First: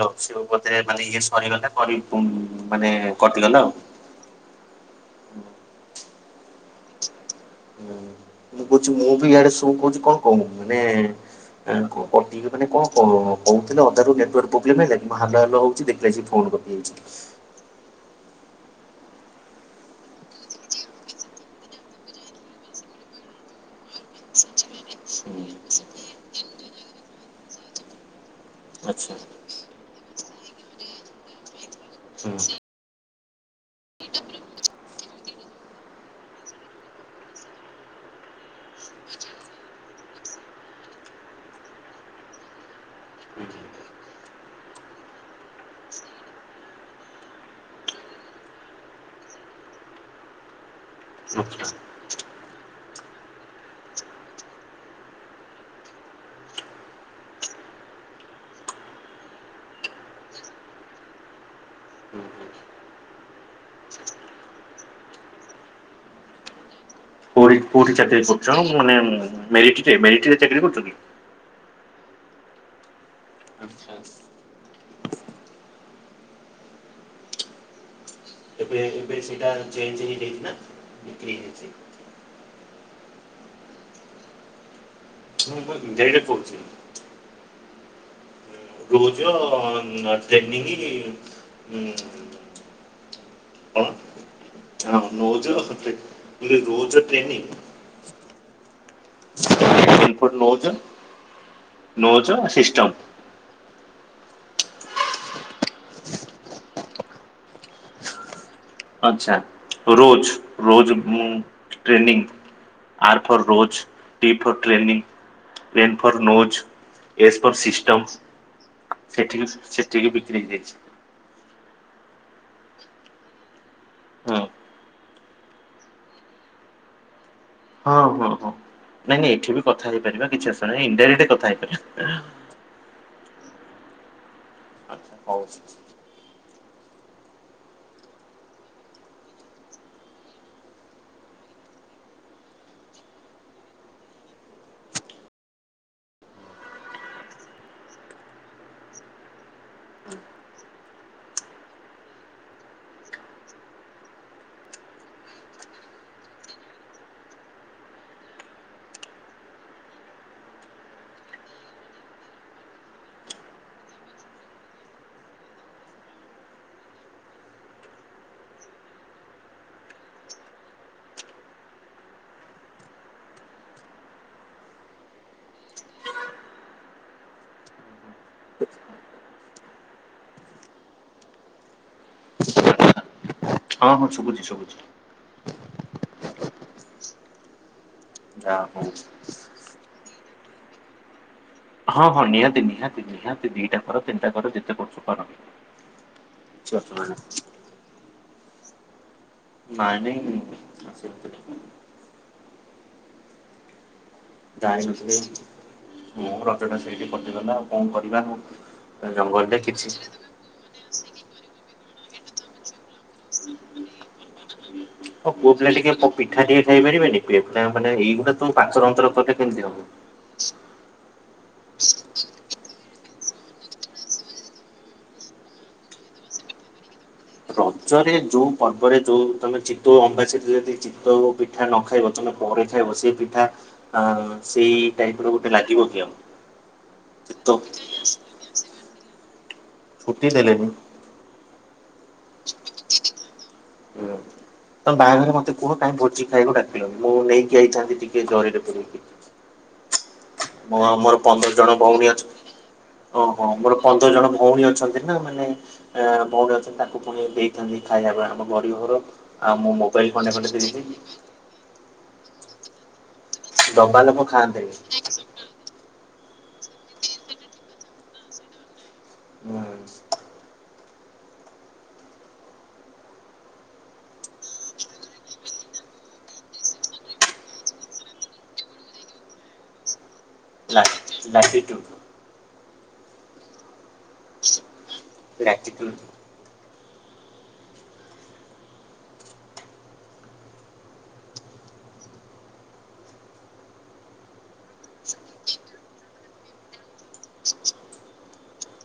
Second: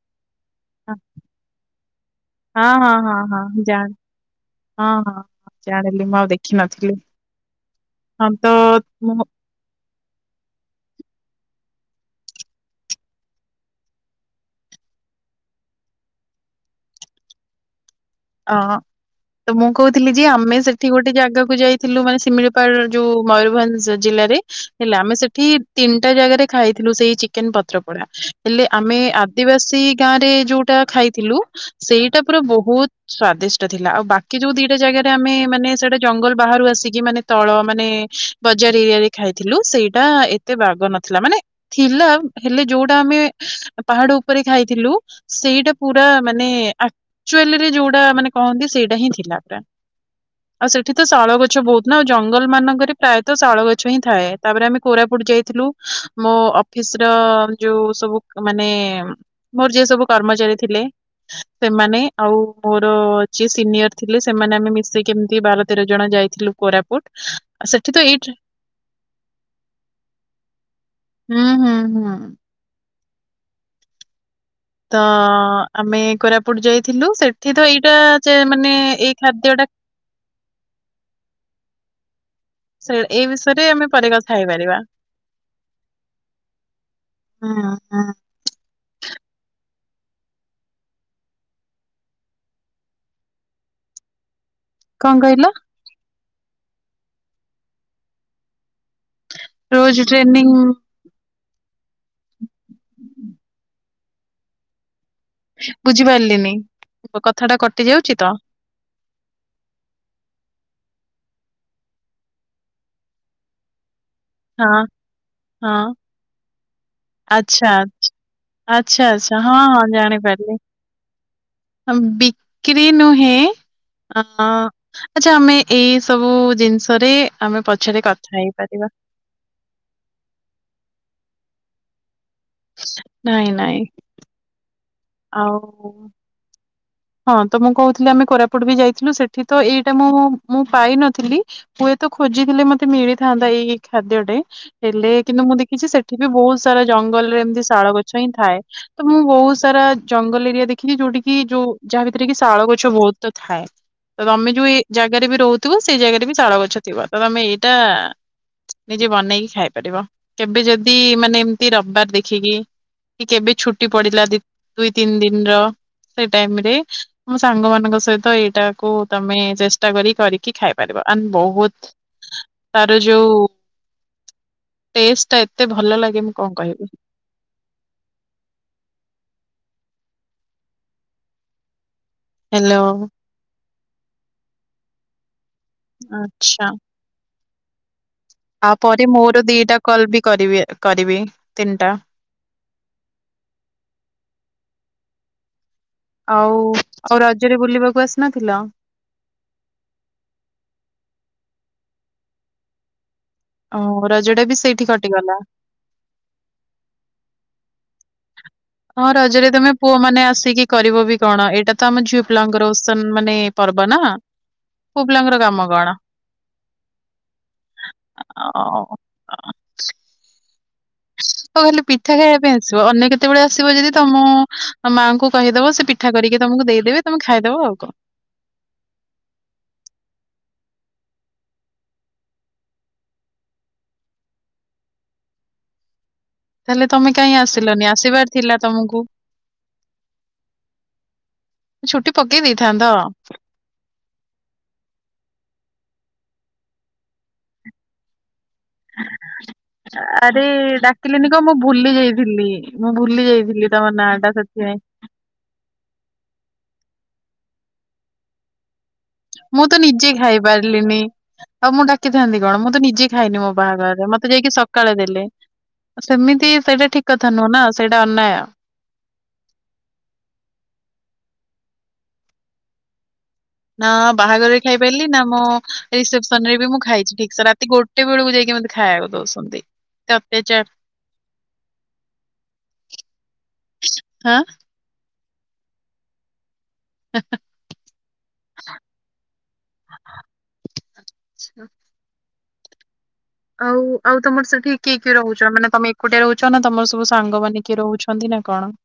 ଲ ସିବ ବୋଧେ ମାନେ ଇଏ ସରିଗଲା କରି ହଁ ହଁ ମାନେ ହଁ ହଁ କଟିଗଲା ଆଉ। ଜାଣ ହଁ ହଁ ଜାଣିଲି ମୁଁ ଆଉ ଦେଖିନଥିଲି। ହୁଁ ହଁ ତ ମୁଁ କହୁଛି ମୁଁ ବି ଇଆଡେ ସୁ କହୁଚି କଣ କହୁ ମାନେ ଆ କଣ କଟି ମାନେ କଣ କହୁଥିଲେ ଅଧାରୁ ନେଟୱାର୍କ ପ୍ରୋବ୍ଲେମ ହେଲା କି ମୁଁ ହାଲୋ ହାଲୋ ହୋଉଛି ଦେଖିଲା ସେକି ଫୋନ କ ହୁଁ। ଆଁ ତ ମୁଁ କହୁଥିଲି ଯେ ଆମେ ସେଠି ଗୋଟେ ଜାଗାକୁ ଯାଇଥିଲୁ ମାନେ ଶିମିଳିପାଳ ଯୋଉ ମୟୂରଭଞ୍ଜ ଜିଲ୍ଲାରେ ହେଲା ଆମେ ସେଠି ତିନିଟା ଜାଗାରେ ଖାଇଥିଲୁ ସେଇ ଚିକେନ ପତ୍ର ପୋଡା। ହେଲେ ଆମେ ଆଚ୍ଛା ହୁଁ ଆଦିବାସୀ ଗାଁ ରେ ଯୋଉଟା ଖାଇଥିଲୁ ସେଇଟା ପୁରା ଆଚ୍ଛା। ବହୁତ ସ୍ଵାଦିଷ୍ଟ ଥିଲା ଆଉ ବାକି ଯୋଉ ଦିଟା ଜାଗାରେ ଆମେ ମାନେ ସେଇଟା ଜଙ୍ଗଲ ବାହାରୁ ଆସିକି ମାନେ ତଳ ମାନେ ବଜାର ଏରିଆ ରେ ଖାଇଥିଲୁ ସେଇଟା ଏତେ ବାଗ ନଥିଲା। ମାନେ ଥିଲା ହେଲେ ଯୋଉଟା ଆମେ ପାହାଡ ଉପରେ ଖାଇଥିଲୁ ସେଇଟା ପୁରା ମାନେ ଆଚୁଆଲିରେ ଯୋଉଟା ମାନେ କହନ୍ତି ସେଇଟା ହିଁ ଥିଲା ପୁରା। ଆଉ ସେଠି ତ ଶାଳ ଗଛ ବହୁତ ନା ଆଉ ଜଙ୍ଗଲ ମାନଙ୍କରେ ପ୍ରାୟତଃ ଶାଳ ଗଛ ହିଁ ଥାଏ। ତାପରେ ଆମେ କୋରାପୁଟ ଯାଇଥିଲୁ। ମୋ ଅଫିସର ଯୋଉ ସବୁମାନେ ମୋର ଯିଏ ସବୁ କର୍ମଚାରୀ ଥିଲେ ସେମାନେ ଆଉ ମୋର ଯିଏ ସିନିୟର ଥିଲେ ସେମାନେ ଆମେ ମିଶୀକି ଏମିତି ବାର ତେର ଜଣ ଯାଇଥିଲୁ କୋରାପୁଟ। କୋଉଠି ଆଉ ସେଠି କୋଉଠି ତ ଚାକିରି ଏଇଠି କରୁଛ ମାନେ ମେରିଟରେ ମେରିଟରେ ଚାକିରି କରୁଚ କି? ହୁଁ ହୁଁ ହୁଁ। ଆଚ୍ଛା ଆଚ୍ଛା। ତ ଆମେ କୋରାପୁଟ ଯାଇଥିଲୁ ସେଠି ତ ଏଇଟା ଚେ ମାନେ ଏ ଟା ଚେଞ୍ଜେ ହେଇ ଯାଇଚିନା ବିକ୍ରି ହେଇଯାଇଛି। ସେ ଏଇ ବିଷୟରେ ଆମେ ପର କଥା ହେଇପାରିବା। ଯାଇକିଟା କହୁଛି। ହଁ ହଁ। ରୋଜ ଟ୍ରେନିଙ୍ଗ ଉଁ ହଁ କଣ କହିଲ ରୋଜ ରୋଜ trainee rose N for training nose nose system. ବୁଝିପାରିଲିନି ମୋ କଥା ଟା କଟି ଯାଉଛି ତ। ଆଛା ରୋଜ ରୋଜ ମୁ training R for rose T for ହଁ ଟ୍ରେନିଂ ହଁ ନ୍ ଫର୍ ନୋଜ। ଏସ ଫର ଆଚ୍ଛା ସିଷ୍ଟମ୍ ଆଚ୍ଛା ଆଚ୍ଛା ସେଠିକି ହଁ ହଁ ସେଠିକି ବିକ୍ରି ହେଇଯାଇଛି। ହମ୍ ବିକ୍ରି ନୁହେଁ ହଁ ଆଁ ଆଛା ଆମେ ଏଇ ସବୁ ଜିନିଷରେ ଆମେ ହଁ ପଛରେ ହଁ କଥା ହଁ ହେଇପାରିବା। ନାଇଁ ନାଇଁ ଏଠି ବି କଥା ହେଇପାରିବା କିଛି ଅସୁ ନାହିଁ। ଇନ୍‌ଡାଇରେକ୍ଟ କଥା ହେଇପାରିବା। ନାଇଁ ନାଇଁ। ଆଚ୍ଛା ହଉ ଆଉ ହଁ ତ ମୁଁ କହୁଥିଲି ଆମେ କୋରାପୁଟ ବି ଯାଇଥିଲୁ ସେଠି ତ ଏଇଟା ମୁଁ ମୁଁ ପାଇନଥିଲି। ହୁଏତ ଖୋଜିଥିଲେ ମତେ ମିଳିଥାନ୍ତା ଏଇ ଖାଦ୍ୟଟେ- ହେଲେ କିନ୍ତୁ ମୁଁ ଦେଖିଛି ସେଠି ବି ବହୁତ ସାରା ଜଙ୍ଗଲରେ ଏମିତି ଶାଳ ଗଛ ହିଁ ଥାଏ। ତ ମୁଁ ବହୁତ ସାରା ଜଙ୍ଗଲ ଏରିଆ ଦେଖିଛିି ଯୋଉଠି କିି ଯୋଉ ଯାହା ଭିତରେ କି ଶାଳ ଗଛ ବହୁତ ତ ଥାଏ। ତମେ ଯୋଉ ଇ ଜାଗାରେ ବି ରହୁଥିବ ସେଇ ଜାଗାରେ ବି ତାଳ ଗଛ ଥିବ ତ ତମେ ଏଇଟା ନିଜେ ବନେଇକି ଖାଇ ପାରିବ କେବେ ଯଦି ମାନେ ଏମିତି ରବାର ଦେଖିକି। କେବେ ଛୁଟି ପଡିଲା ଦି ଦୁଇ ତିନି ଦିନ ର ସେ ଟାଇମ ରେ ମୋ ସାଙ୍ଗମାନଙ୍କ ସହିତ ଏଇଟାକୁ ତମେ ଚେଷ୍ଟା କରିକି କରିକି ଖାଇପାରିବ ଆଣ୍ଡ ବହୁତ - ହଁ ତାର ଯୋଉ ଟେଷ୍ଟ ଟା ଏତେ ଭଲ ଲାଗେ ନି କଣ କହିବି। ହ୍ୟାଲୋ। ହଁ ହଁ ଶୁଭୁଛି ଶୁଭୁଛି। ଆଚ୍ଛା। ଯାହା ଆଉ ହଉ ପରେ ମୋର ଦିଟା କଲ ବି କରିବେ କରିବି। ତିନିଟା ହଁ ହଁ ନିହାତି ନିହାତି ନିହାତି ଦିଟା କର ତିନିଟା କର ଯେତେ କରୁଛ କର। ଆଉ କିଛି ଅସୁବିଧା ଆଉ ନାହିଁ ରଜରେ ବୁଲିବାକୁ ଆସିନଥିଲ? ନାଇଁ ନାଇଁ। ଓ ରଜଟା ବି ସେଇଠି କଟିଗଲା? ହୁ ରଜଟା ସେଇଠି କଟିଗଲା ଙ୍ଆଉ କଣ କରିବା। ହଁ ରଜରେ ଜଙ୍ଗଲରେ ତମେ କିଛି ପୁଅ ମାନେ ଆସିକି କରିବ ବି କଣ ଏଇଟା ତ ଆମ ଝିଅ ପଲାଙ୍କର ଓସନ ମାନେ ପର୍ବ ନା। ପୁଅ ପିଲାଙ୍କର କାମ ପୁଅପିଲା କଣ ଟିକେ ପିଠାଟିକେ ଖାଇପାରିବେନି ଏଗୁଡା ତୁମେ ପାତର ଅନ୍ତର ଆଉ କେମିତି ହବ। ହଉ ଖାଲି ପିଠା ଖାଇବା ପାଇଁ ଆସିବ ଅନ୍ୟ କେତେବେଳେ ଆସିବ ଯଦି ତମ ମାଆଙ୍କୁ କହିଦବ ସେ ପି ଠା କରିକି ତମକୁ ଦେଇଦେବେ। ତମେ ଖାଇଦବ। ଆଉ କଣ। ରଜରେ ଯୋଉ ପର୍ବରେ ଯୋଉ ତମେ ଚିତଉ ଅମାବାସ୍ୟା ଥିଲେ ଚିତଉ ପିଠା ନ ଖାଇବ ତମେ ପରେ ଖାଇବ ସେ ପିଠା - ହ ସେଇ ଟାଇପ ର ଗୋଟେ ଲାଗିବ କି ଆଉ? ତାହେଲେ ତମେ କାହିଁ ତ ଆସିଲନି ଆସିବାର ଥିଲା ତମକୁ। ଛୁଟି ଦେଲେନି। ଛୁଟି ପକେଇ ଦେଇଥାନ୍ତ। ହୁ। ତମ ବାହାଘରେ ମତେ କୁହ କାହିଁ ଭୋଜି ଖାଇକୁ ଡାକିଲନି ମୁ ନେଇି ଆାଇଥାନ୍ତି ଟିକିଏ ଜରିରେ ପୁରେଇକି। ହ [inaudible] ଆରେ ମୋ ମୋର ଡାକିଲିନି କହ ପନ୍ଦର ମୁଁ ଜଣ ଭୁଲି ଭଉଣୀ ଅଛି ଯାଇଥିଲି ମୁଁ ଭୁଲି ଓହୋ ମୋର ଯାଇଥିଲି ତମ ପନ୍ଦର ନାଁ ଜଣ ଟା ଭଉଣୀ ସେଥିପାଇଁ- ଅଛନ୍ତି ମାନେ ବଉଡ ଅଛନ୍ତି ତାକୁ ପୁଣି ଦେଇଥାନ୍ତି ଖାଇବା ବ ଆମ ଗରିବ ଘର। ଆଉ ମୁଁ ତ ମୋବାଇଲ ନିଜେ ଖଣ୍ଡେ ଖାଇ ଖଣ୍ଡେ ଦେଇଦେବି ପାରିଲିନି। ତମକୁ କଣ ଡାକିଥାନ୍ତି କଣ ମୁଁ ତ ନିଜେ ଖାଇନି ମୋ ଦବା ବାହାଘରରେ ଲୋକ ମତେ ଯାଇକି ଖାଆନ୍ତିନି। ସକାଳେ ଦେଲେ। ସେମିତି ସେଇଟା ଠିକ କଥା ନୁହଁ ନା ସେଇଟା ଅନ୍ୟାୟ। ହୁଁ। ନା ବାହାଘରରେ ଖାଇପାରିଲି ନା ମୋ ରିସେପସନ ରେ ବି ମୁଁ ଖାଇଛି ଠିକସ ରାତି ଗୋଟେ- ଟେ ବେଳକୁ ଯାଇକି ମୋତେ ଖାଇବାକୁ ଦଉଛନ୍ତି। ଏତେ ଅତ୍ୟାଚାର ଲାଟିଚୁଡ୍ ଆ [unintelligible] ହା ହା ଆଉ ଆଉ ତମର ସେଠି କିଏ କିଏ ରହୁଛ। ମାନେ ତମେ ଏକୁଟିଆ ରହୁଛ ନା ତମର ସବୁ ସାଙ୍ଗମାନେ କିଏ ରହୁଛନ୍ତି ନା କଣ?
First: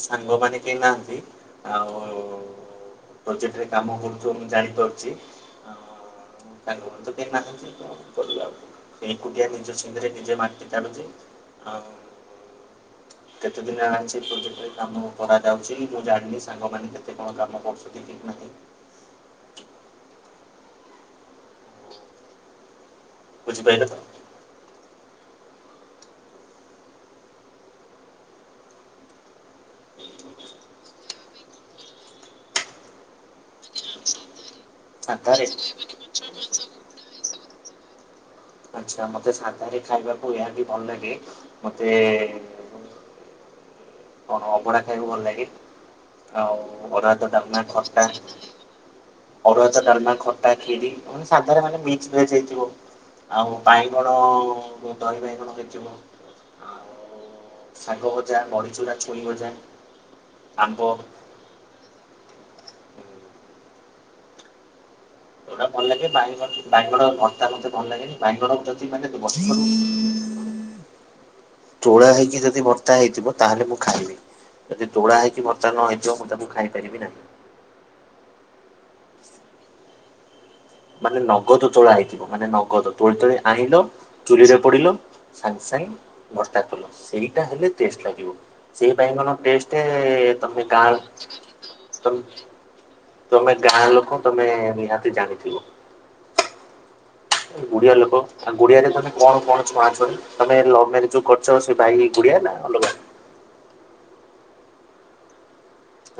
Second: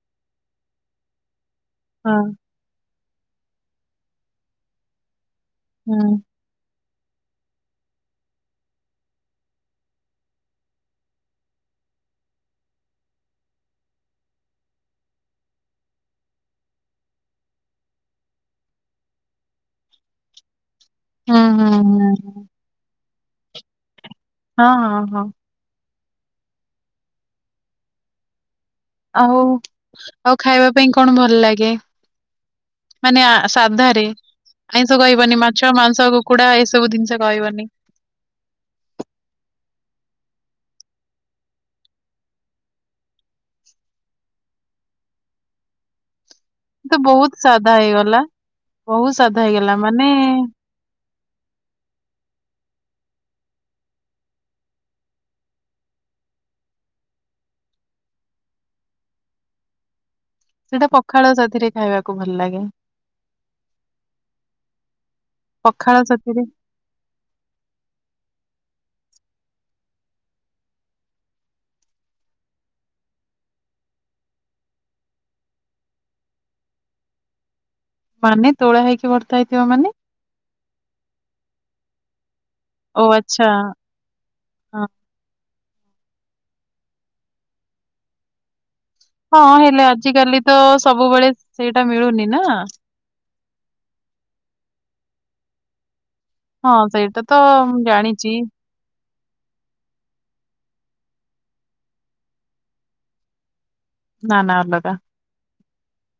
ସାଙ୍ଗ ମାନେ କେହି ନାହାନ୍ତି। ହଁ ଆଉ ପ୍ରଜେକ୍ଟରେ କାମ କରୁଚ ମୁଁ ଜାଣିପାରୁଛି। ହୁଁ। ତାଙ୍କ ଘରକୁ ତ କେହି ନାହାନ୍ତି କଣ କରିବା ଏକୁଟିଆ ନିଜ ଛିନ୍ଦରେ ନିଜେ ମାଟି ତାଡୁଛି। ଆଉ କେତେ ଦିନ ହେଲା ଅଛି ପୂ କାମ କରାଯାଉଛି। ମୁଁ ଜାଣିନି ସାଙ୍ଗମାନେ କେତେ କଣ କାମ କରୁଛନ୍ତି ଠିକ୍ ନାହିଁ। ହଁ ହଁ ହଁ ହଁ। ବୁଝିପାଇଲେ ତ। ହଁ ହଁ ହଁ। ଆଉ ଆଉ ଖାଇବା ପାଇଁ କଣ ଭଲ ଲାଗେ? ମାନେ ସାଧାରେ ଆଇଁଷ କହିବନି ସାଧାରେ ମାଛ ମାଂସ କୁକୁଡ଼ା ଏସବୁ ଜିନିଷ କହିବନି। ଆଚ୍ଛା ମତେ ସାଧାରେ ଖାଇବାକୁ ଏହା ବି ଭଲ ଲାଗେ ମତେ ଅଭଡା ଖାଇବାକୁ ଭଲ ଲାଗେ। ଆଉ ତ ଅରୁଆ ଭାତ ବହୁତ ଡାଲମା ସାଧା ଖଟା ହେଇଗଲା ବହୁତ ସାଧା ଅରୁଆ ହେଇଗଲା ଭାତ ମାନେ ଡାଲମା ଖଟା କ୍ଷୀରି ସାଧ ରେ ମାନେ ମିକ୍ସ ଭେଜ ହେଇଥିବ। ଆଉ ବାଇଗଣ ଦହି ବାଇଗଣ କେଚିବ। ଆଉ ଶାଗଭଜା ବଡ଼ିଚୁରା ଛୁଇଁ ଭଜା ଆମ୍ବ ସେଇଟା ପଖାଳ ସାଥିରେ ଖାଇବାକୁ ଭଲ ଲାଗେ। ଯୋଉଟା ଭଲ ପଖାଳ ଲାଗେ ପାଣି ସାଥିରେ ବାଙ୍ଗଲୋର ଭର୍ତ୍ତା ମତେ ଭଲ ଲାଗେନି। ବାଙ୍ଗଲୋର ଯଦି ମାନେ ବ୍ୟବସ୍ଥା କର ତୋଳା ହେଇକି ଯଦି ଭର୍ତ୍ତା ହେଇଥିବ ତାହେଲେ ମୁଁ ଖାଇବି। ଯଦି ତୋଳାହେଇକି ଭଜା ନ ହେଇ ଥିବ ମୁଁ ତାକୁ ଖାଇପାରିବି ନାହିଁ। ମାନେ ତୋଳା ହେଇକି ଭର୍ତ୍ତା ହେଇଥିବ ମାନେ। ମାନେ ନଗଦ ତୋଳ ହେଇଥିବ ମାନେ ନଗଦ ଓ ତୋଳି ତୋଳି ଆଚ୍ଛା। ଆଣିଲ। ଚୁଲିରେ ପୋଡ଼ିଲ ସାଙ୍ଗେ ସାଙ୍ଗେ ଭ୍ରାତା କଲ ସେଇଟା ହେଲେ ଟେଷ୍ଟ ଲାଗିବ। ସେଇ ବାଇଗଣ ହଁ ହଁ ହେଲେ ଟେଷ୍ଟ ଆଜିକାଲି ତ ତମେ ଗାଁ ସବୁବେଳେ ସେଇଟା ମିଳୁନି ନା ତମେ ଗାଁ ଲୋକ ତମେ ନିହାତି ଜାଣିଥିବ। ହଁ ସେଇଟା ତ ମୁଁ ଗୁଡିଆ ଲୋକ ଜାଣିଚି। ଆଉ ଗୁଡିଆରେ ତମେ କଣ କଣ ଛଣା ଛଣି ତମେ ଲଭ ମ୍ୟାରେଜ ଯୋଉ କରିଛ ସେ ଭାଇ ଗୁଡିଆ ନା ଅଲଗା। ନା ନା ଅଲଗା।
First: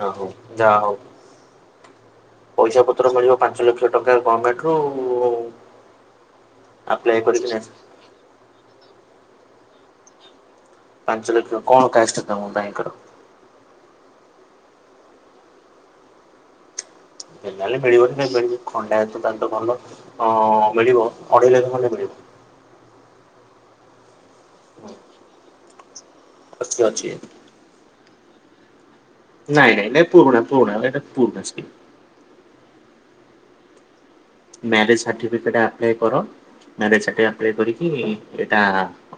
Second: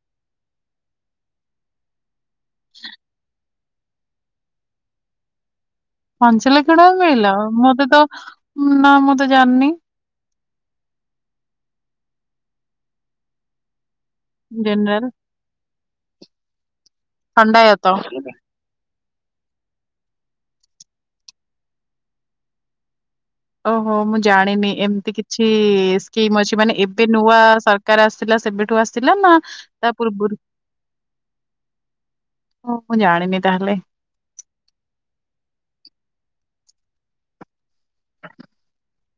ଓ ହୋ ଯାହା ହଉ ପଇସା ପତ୍ର ମିଳିବ। ପାଞ୍ଚ ଲକ୍ଷ ଟଙ୍କା ଗଭର୍ଣ୍ଣମେଣ୍ଟରୁ। ପାଞ୍ଚ ଲକ୍ଷ ଟଙ୍କା ମିଳିଲା ମତେ ତ ନା ମୁଁ ତ ଜାଣିନି। ପାଞ୍ଚ ଲକ୍ଷ କଣ କାଷ୍ଟ ତମ ଭାଇଙ୍କର? ଯେନରାଲ। ନ ହେଲେ ଖଣ୍ଡାୟତ ମିଳିବନି ମିଳିବ ଖଣ୍ଡାୟତଟା ତ ଭଲ ମିଳିବ ଅଢ଼େଇ ଲକ୍ଷ ଖଣ୍ଡେ ମିଳିବ। ଓହୋ ମୁଁ ଜାଣିନି। ଏମିତି କିଛି ସ୍କିମ୍ ଅଛି ମାନେ ଏବେ ନୂଆ ସାର କାର ଆସିଲା ସେବେଠୁ ଆସି ନାଇଁ ନାଇ ନାଇଁ ପୁରୁଣା ପୂରୁଣା ଏଟା ପୂରୁଣା ଓ ମୁଁ ଜାଣିନି ତାହେଲେ। ମ୍ୟାରେଜ୍ ସାର୍ଟିଫିକେଟ ଆପ୍ଲାଏ କର। ମ୍ୟାରେଜ ସାର୍ଟିଫିକେଟ ଆପ୍ଲାଏ କରି ଅଟା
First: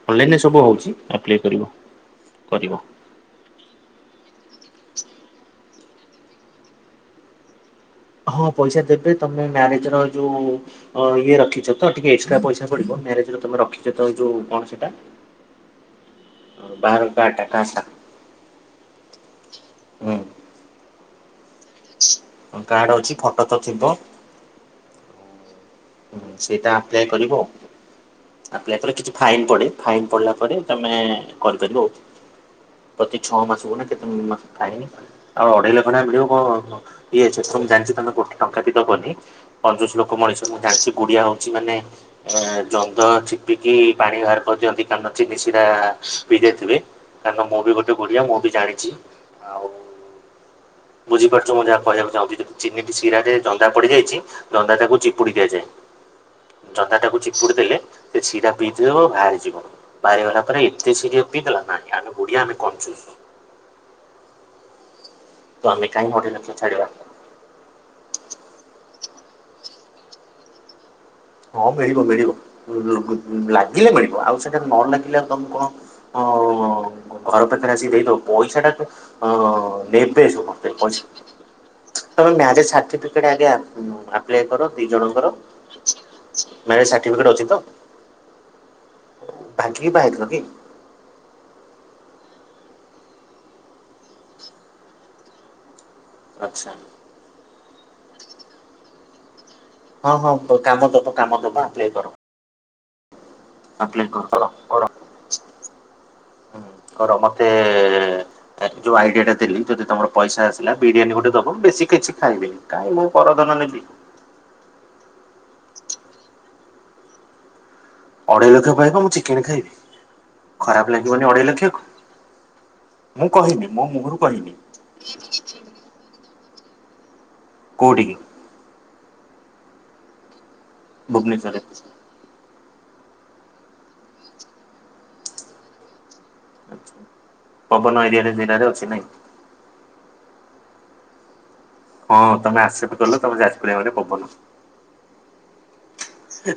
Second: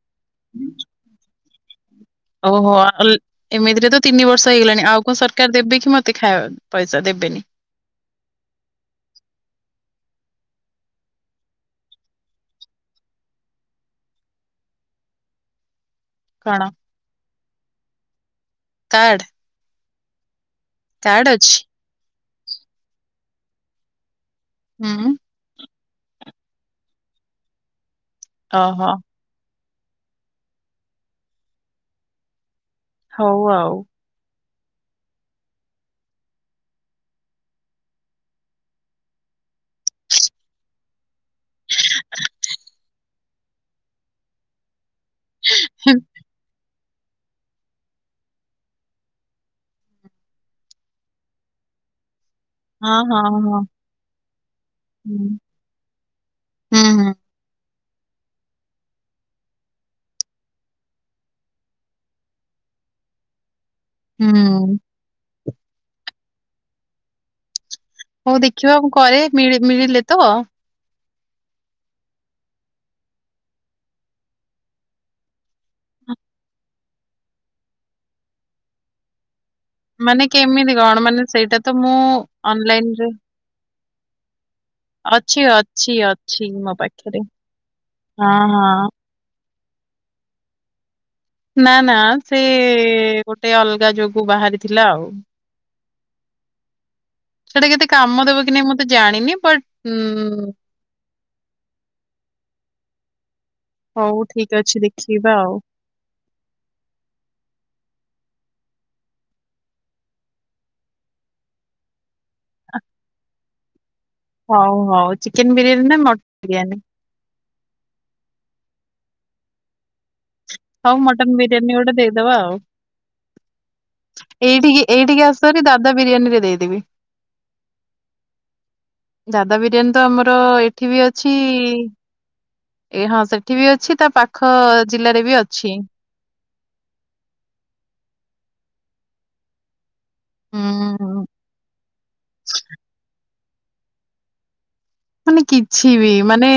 ଅର୍ଲନାଇଁନ ସବୁ ହୋଉଛି। ଅପ୍ପଳାଏ କରିବ। ଓହୋ କରିବ ଅଲ ଏମିତିରେ ତ ତିନି ବର୍ଷ ହେଇଗଲାଣି ଆଉ କଣ ସରକାର ଦେବେ କି ମତେ ଖାଇବା ପଇସା ଦେବେନି। ହଁ ପଇସା ଦେବେ ତମେ ମ୍ୟାରେଜ ର ଯୋଉ ହ ଇଏ ରଖିଛ ତ ଟିକେ ଏକ୍ସଟା ପଇସା ପଡିବ ମ୍ୟାରେଜରେ ତମେ ରଖିଛ ତ ଯୋଉ କଣ ସେଟା କଣ? ବାହା ଘର କାଟ ଟା କାଷ୍ଟ ଟା। କାଡ଼। ହୁଁ। କାଡ ଅଛି। କାର୍ଡ ଅଛି ଫଟ ତ ଥିବ। ହୁଁ। ସେଇଟା ଆପ୍ଲାଏ କରିବ ଆପ୍ଲାଏ ଓହୋ କଲେ କିଛି ଫାଇନ୍ ପଡେ ଫାଇନ୍ ପଡିଲା ପରେ ତମେ କରିପାରିବ ଆଉ ପ୍ରତି ଛଅ ହଉ ମାସକୁ ଆଉ ନା କେତେ ହୁଁ ନ ଥାଏ ଆଉ ଅଢ଼େଇ ଲେଖେ ଖଣ୍ଡେ ମିଳିବ କଣ ଇଏ ଏଛ ସବୁ ଜାଣିଚି ତମେ ଗୋଟେ ଟଙ୍କା ବି ଦବନି କଞ୍ଜୁସ ଲୋକ ମଣିଷ ମୁଁ ଜାଣିଛି ଗୁଡିଆ ହଉଚି ମାନେ ଏ ଜନ୍ଦ ଚିପିକି ପାଣି ବାହାର କରିଦିଅନ୍ତି। ହୁଁ, [unintelligible] ପିଦେଇ ଥିବେ କାରଣ ମୁଁ ବି ଗୋଟେ ଗୁଡିଆ ମୁଁ ବି ଜାଣିଛି ଆଉ ବୁଝି ପାରୁଚୁ ମୁଁ ଯହା କହିବା ଚାହୁଁଚି ଯେ ଚିନି ବି ହଁ ହଁ ଶିରାରେ ହଁ। ଜନ୍ଦା ପଡ଼ିଯାଇଚି ଜନ୍ଦାଟାକୁ ହୁଁ ଚିପୁଡ଼ି ଦିଆଯାଏ ହୁଁ ଜନ୍ଦାଟାକୁ ଚି ଚିପୁଡ଼ି ଦେଲେ ସେ ଶିରା ପିଇ ଥିବ ବାହାରି ଯିବ। ବାହାରିଗଲା ପରେ ଏମିତି ସିଆ ପିଇଗଲା ନାହି ଆମେ ଗୁଡିଆ ଆମେ କୁୁରୁଚୁ। ହୁଁ। ତମେ କାଇଁ [unintelligible] ଛାଡ଼ିବ। ହଉ ଦେଖିବା ମୁଁ କରେ ମି ମିଳିଲେ ତ- ହଁ ମିଳିବ ମିଳିବ ଉ ଲାଗିଲେ ମିଳିବ ଆଉ ସେଠାରେ ନ ଲାଗିଲେ ଆଉ ତମେ କଣ ଅ ଘର ପାଖରେ ଆସିକି ଦେଇଦବ ପଇସାଟା ତ ଅ- ମାନେ ଦେବେ ସବୁ ମତେ କେମିତି କଣ ମାନେ ପଇସା ସେଇଟା ତ ମୁଁ ତୋ ମ୍ୟରେଜ୍ ଅନଲାଇନ ରେ ସାର୍ଟିଫିକେଟ ଆଗେ ଆଣନୁ ଆ ପ୍ଲେ କର ଦି ଜଣଙ୍କର ଅଛି ଅଛି ଅଛି। ମୋ ମ୍ୟାରେଜ ପାଖରେ ସାର୍ଟିଫିକେଟ୍ ଅଛି ତ। ହଁ ହଁ। ଭାଗିକି ବାହାହେଇ ଥିଲ କି? ନା ନା ସେ ଗୋଟେ ଅଲଗା ଯୋଗୁ ବାହାରିଥିଲା ଆଉ। ଆଚ୍ଛା। ସେଇଟା କେତେ କାମ ଦବ କି ନାହିଁ ମୁ ତ ଜାଣିନି ବଟ୍ ହଁ ହଁ ଉଁ ବ କାମ ଦବ କାମ ଦବ ଆପଲ୍ଲାଏ କର। ଆପ୍ଲାଏ ହଉ କର ଠିକ ଅଛି କର ଦେଖିବା ଆଉ ହୁଁ କର ମତେ ଆ ଯୋଉ ଆଇଡିଆ ଟା ଦେଲି ଯଦି ତମର ପଇସା ଆସିଲା ବିରିୟାନୀ ଗୋଟେ ଦବ ବେଶୀ କିଛି ଖାଇବିନି କାଇଁ ମୁଁ ପରଧନ ନେବି। ହଉ ହଉ ଚିକେନ ବିରିୟାନୀ ନା ମଟନ୍ ବିରିୟାନୀ। ଅଢେଇ ଲକ୍ଷ ପାଇବ ମୁଁ ଚିକେନ ଖାଇବି। ଖରାପ ହଉ ଲାଗିବନି ମଟନ ଅଢେଇ ବିରିୟାନୀ ଲକ୍ଷକୁ ଗୋଟେ ଦେଇଦବା ଆଉ। ମୁଁ କହିନି ମୋ ମୁହଁରୁ କହିନି। ଏଇଠିକି ଏଇଠିକି ଆସ ହାରି ଦାଦା ବିରିୟାନୀରେ ଦେଇଦେବି। କୋଉଠିିକି? ଦାଦା ବିରିୟାନୀ ତ ଆମର ଏଠି ବି ଅଛି। ଭୁବନେଶ୍ୱରରେ ଏ ହଁ ସେଠି ବି ଅଛି ତା ପାଖ ଜିଲ୍ଲାରେ ବି ଅଛି। ପବନ ଏରିଆରେ ଜିଲ୍ଲାରେ ଅଛି ନାଇଁ। ହୁଁ ଉଁ। ହଁ ତମେ ଆସେପ୍ଟ କଲ ତମେ ଯାଜପୁରିଆ ମାନେ ପବନ। ମାନେ କିଛି ବି ମାନେ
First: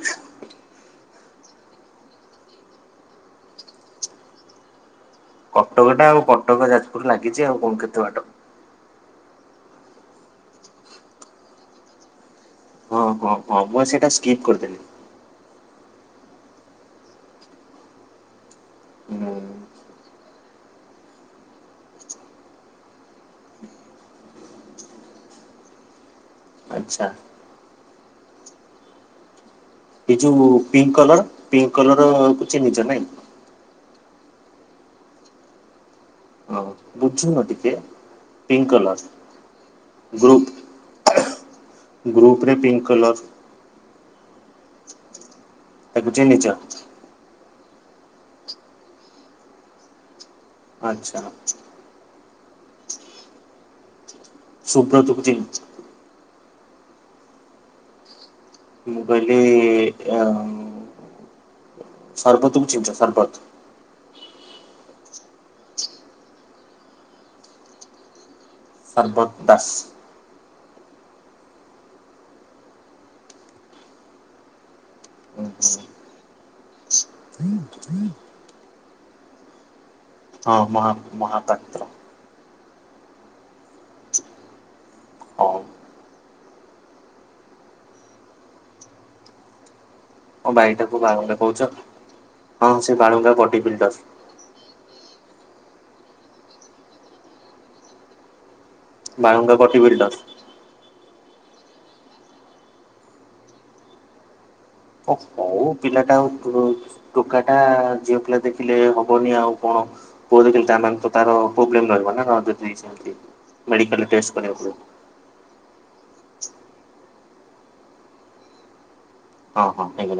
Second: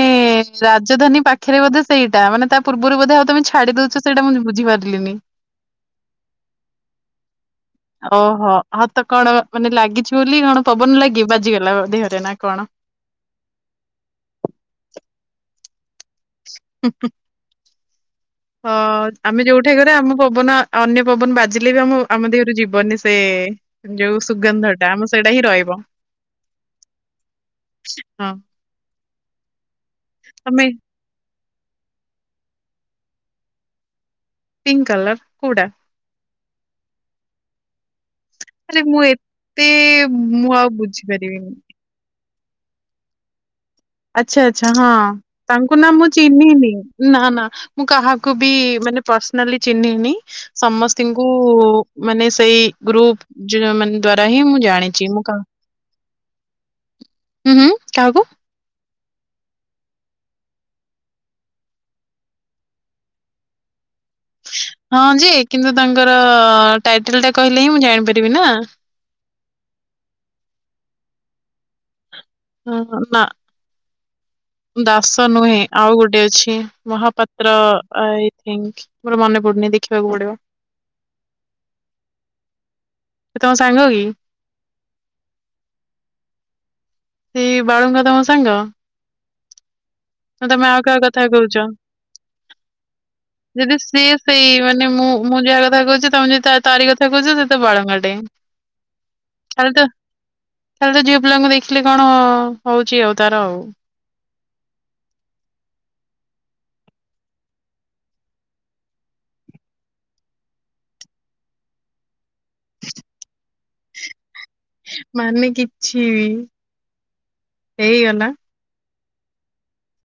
ରାଜଧାନୀ ପାଖରେ ବୋଧେ ସେଇଟା ମାନେ ତା ପୂର୍ବରୁ ବୋଧେ ଆଉ ତମେ ଛାଡି ଦଉଛ ସେଇଟା ମୁଁ ବୁଝିପାରିଲିନି। କଟକ ଟା ଆଉ କଟକ ଯାଜପୁର ଲାଗିଛି ଆଉ କଣ କେ ଓହୋ ହ ତ କଣ ମାନେ ଲାଗିଛି ବୋଲି କଣ ପବନ ଲାଗି ବାଜିଗଲା ଦେହରେ ନା କଣ। ହଁ ହଁ ହଁ ମୁଁ ସେଇଟା ସ୍କିପ୍ କରିଦେଲି। ହୁଁ ହୁଁ ହଁ ହୁଁ ଆମେ ଯୋଉଠି କରିଆ ଆମୁ ପବନା ଆଉ ଅନ୍ୟ ପବନ ବାଜିଲେ ବି ଆମୁ ଆମ ଦେହରୁ ଯିବନି ସେ ଯୋଉ ସୁଗନ୍ଧଟା ଆମ ସେଇଟା ହିଁ ରହିବ। ଆଚ୍ଛା। ହଁ। ଏଇ ଯୋଉ ତମେ ପିଙ୍କ କଲର ପିଙ୍କ କଲର ଚିହ୍ନିଚ ନାଇଁ? ପିଙ୍କ କଲର୍ କୋଉଟା? ହଁ ବୁଝୁନ ଟିକେ। ପିଙ୍କ ଆରେ କଲର ମୁଁ ଏତେ ମୁଁ ଆଉ ବୁଝିପାରିବିନି। ଗ୍ରୁପରେ ପିଙ୍କ କଲର୍ ଆଛା ଆଛା ହଁ ତାଙ୍କୁ ନା ମୁଁ ତାକୁ ଚିହ୍ନିଛ ଚିହ୍ନିନି। ନା ନା ମୁଁ କାହାକୁ ବି ମାନେ ପର୍ସନାଲି ଚିହ୍ନିନି ଆଚ୍ଛା ସମସ୍ତିଙ୍କୁ ମାନେ ସେଇ ଗ୍ରୁପ ଯୋ ମାନେ ଦ୍ଵାରା ହିଁ ମୁଁ ଜାଣିଚି ସୁବ୍ରତକୁ ମୁଁ କଁ ଚିହ୍ନିଚ ହୁଁ ହୁଁ କାହାକୁ? ମୁଁ କହିଲି ଅ ସରବତକୁ ଚିହ୍ନିଚ ସରବତ? ହଁ ଯେ କିନ୍ତୁ ତାଙ୍କର ଟାଇଟେଲ ଟା କହିଲେ ହିଁ ମୁଁ ଜାଣିପାରିବି ନା। ସରବତ ଦାସ୍। ହଁ ହଁ ନା। ଦାସ ନୁହେଁ ଆଉ ଗୋଟେ ଅଛି ମହାପାତ୍ର ଆଏ ଥିଙ୍କ୍ ମୋର ମନେପଡୁନି ଦେଖିବାକୁ ପଡିବ। ହଁ ମହା ମହାପାତ୍ର। ସେ ତମ ସାଙ୍ଗ କି? ହଁ ସେଇ ବାଳୁଙ୍ଗା ତମ ସାଙ୍ଗ। ନା ମୋ ତମେ ଆଉ ଭାଇଟାକୁ କାହା କଥା ବାଳୁଙ୍ଗା କୋହୁଚ କହୁଛ ହଁ ସେ ବାଳୁଙ୍ଗା ବଡି ଯୋଦି ବିଲ୍ଡର ସିଏ ସେଇ ମାନେ ମୁଁ ମୁଁ ଯାହା କଥା କୋହୁଚି ତମେ ଯଦି ତା ତାରି କଥା କୋହୁଚ ସେତ ବଳଙ୍ଗାଟେ। ବାଳୁଙ୍ଗା ପଟି ବୋଲି ଦାସ୍। ତାର ତ ଝିଅ ପିଲାଙ୍କୁ ଦେଖିଲେ କଣ ହୋଉଚି ଆଉ ତାର ଆଉ। ଓ ହୋଉ ପିଲାଟା ଆଉ ଉଖୁରୋଉ ଟୋକାଟା ଝିଅପିଲା ଦେଖିଲେ ହବନି ଆଉ କଣ ପୁଅ ଦେଖିଲେ ତା ନହଲେ ତ ତାର ପ୍ରୋବ୍ଲେମ୍ ରହିବ ନା କଣ ଯଦି ସେମତି ମେଡିକାଲ ଟେଷ୍ଟ କରିବାକୁ ପଡିବ। ମାନେ କିଛି ଏଇଆନା? ହଁ ହଁ ହେଇଗଲା।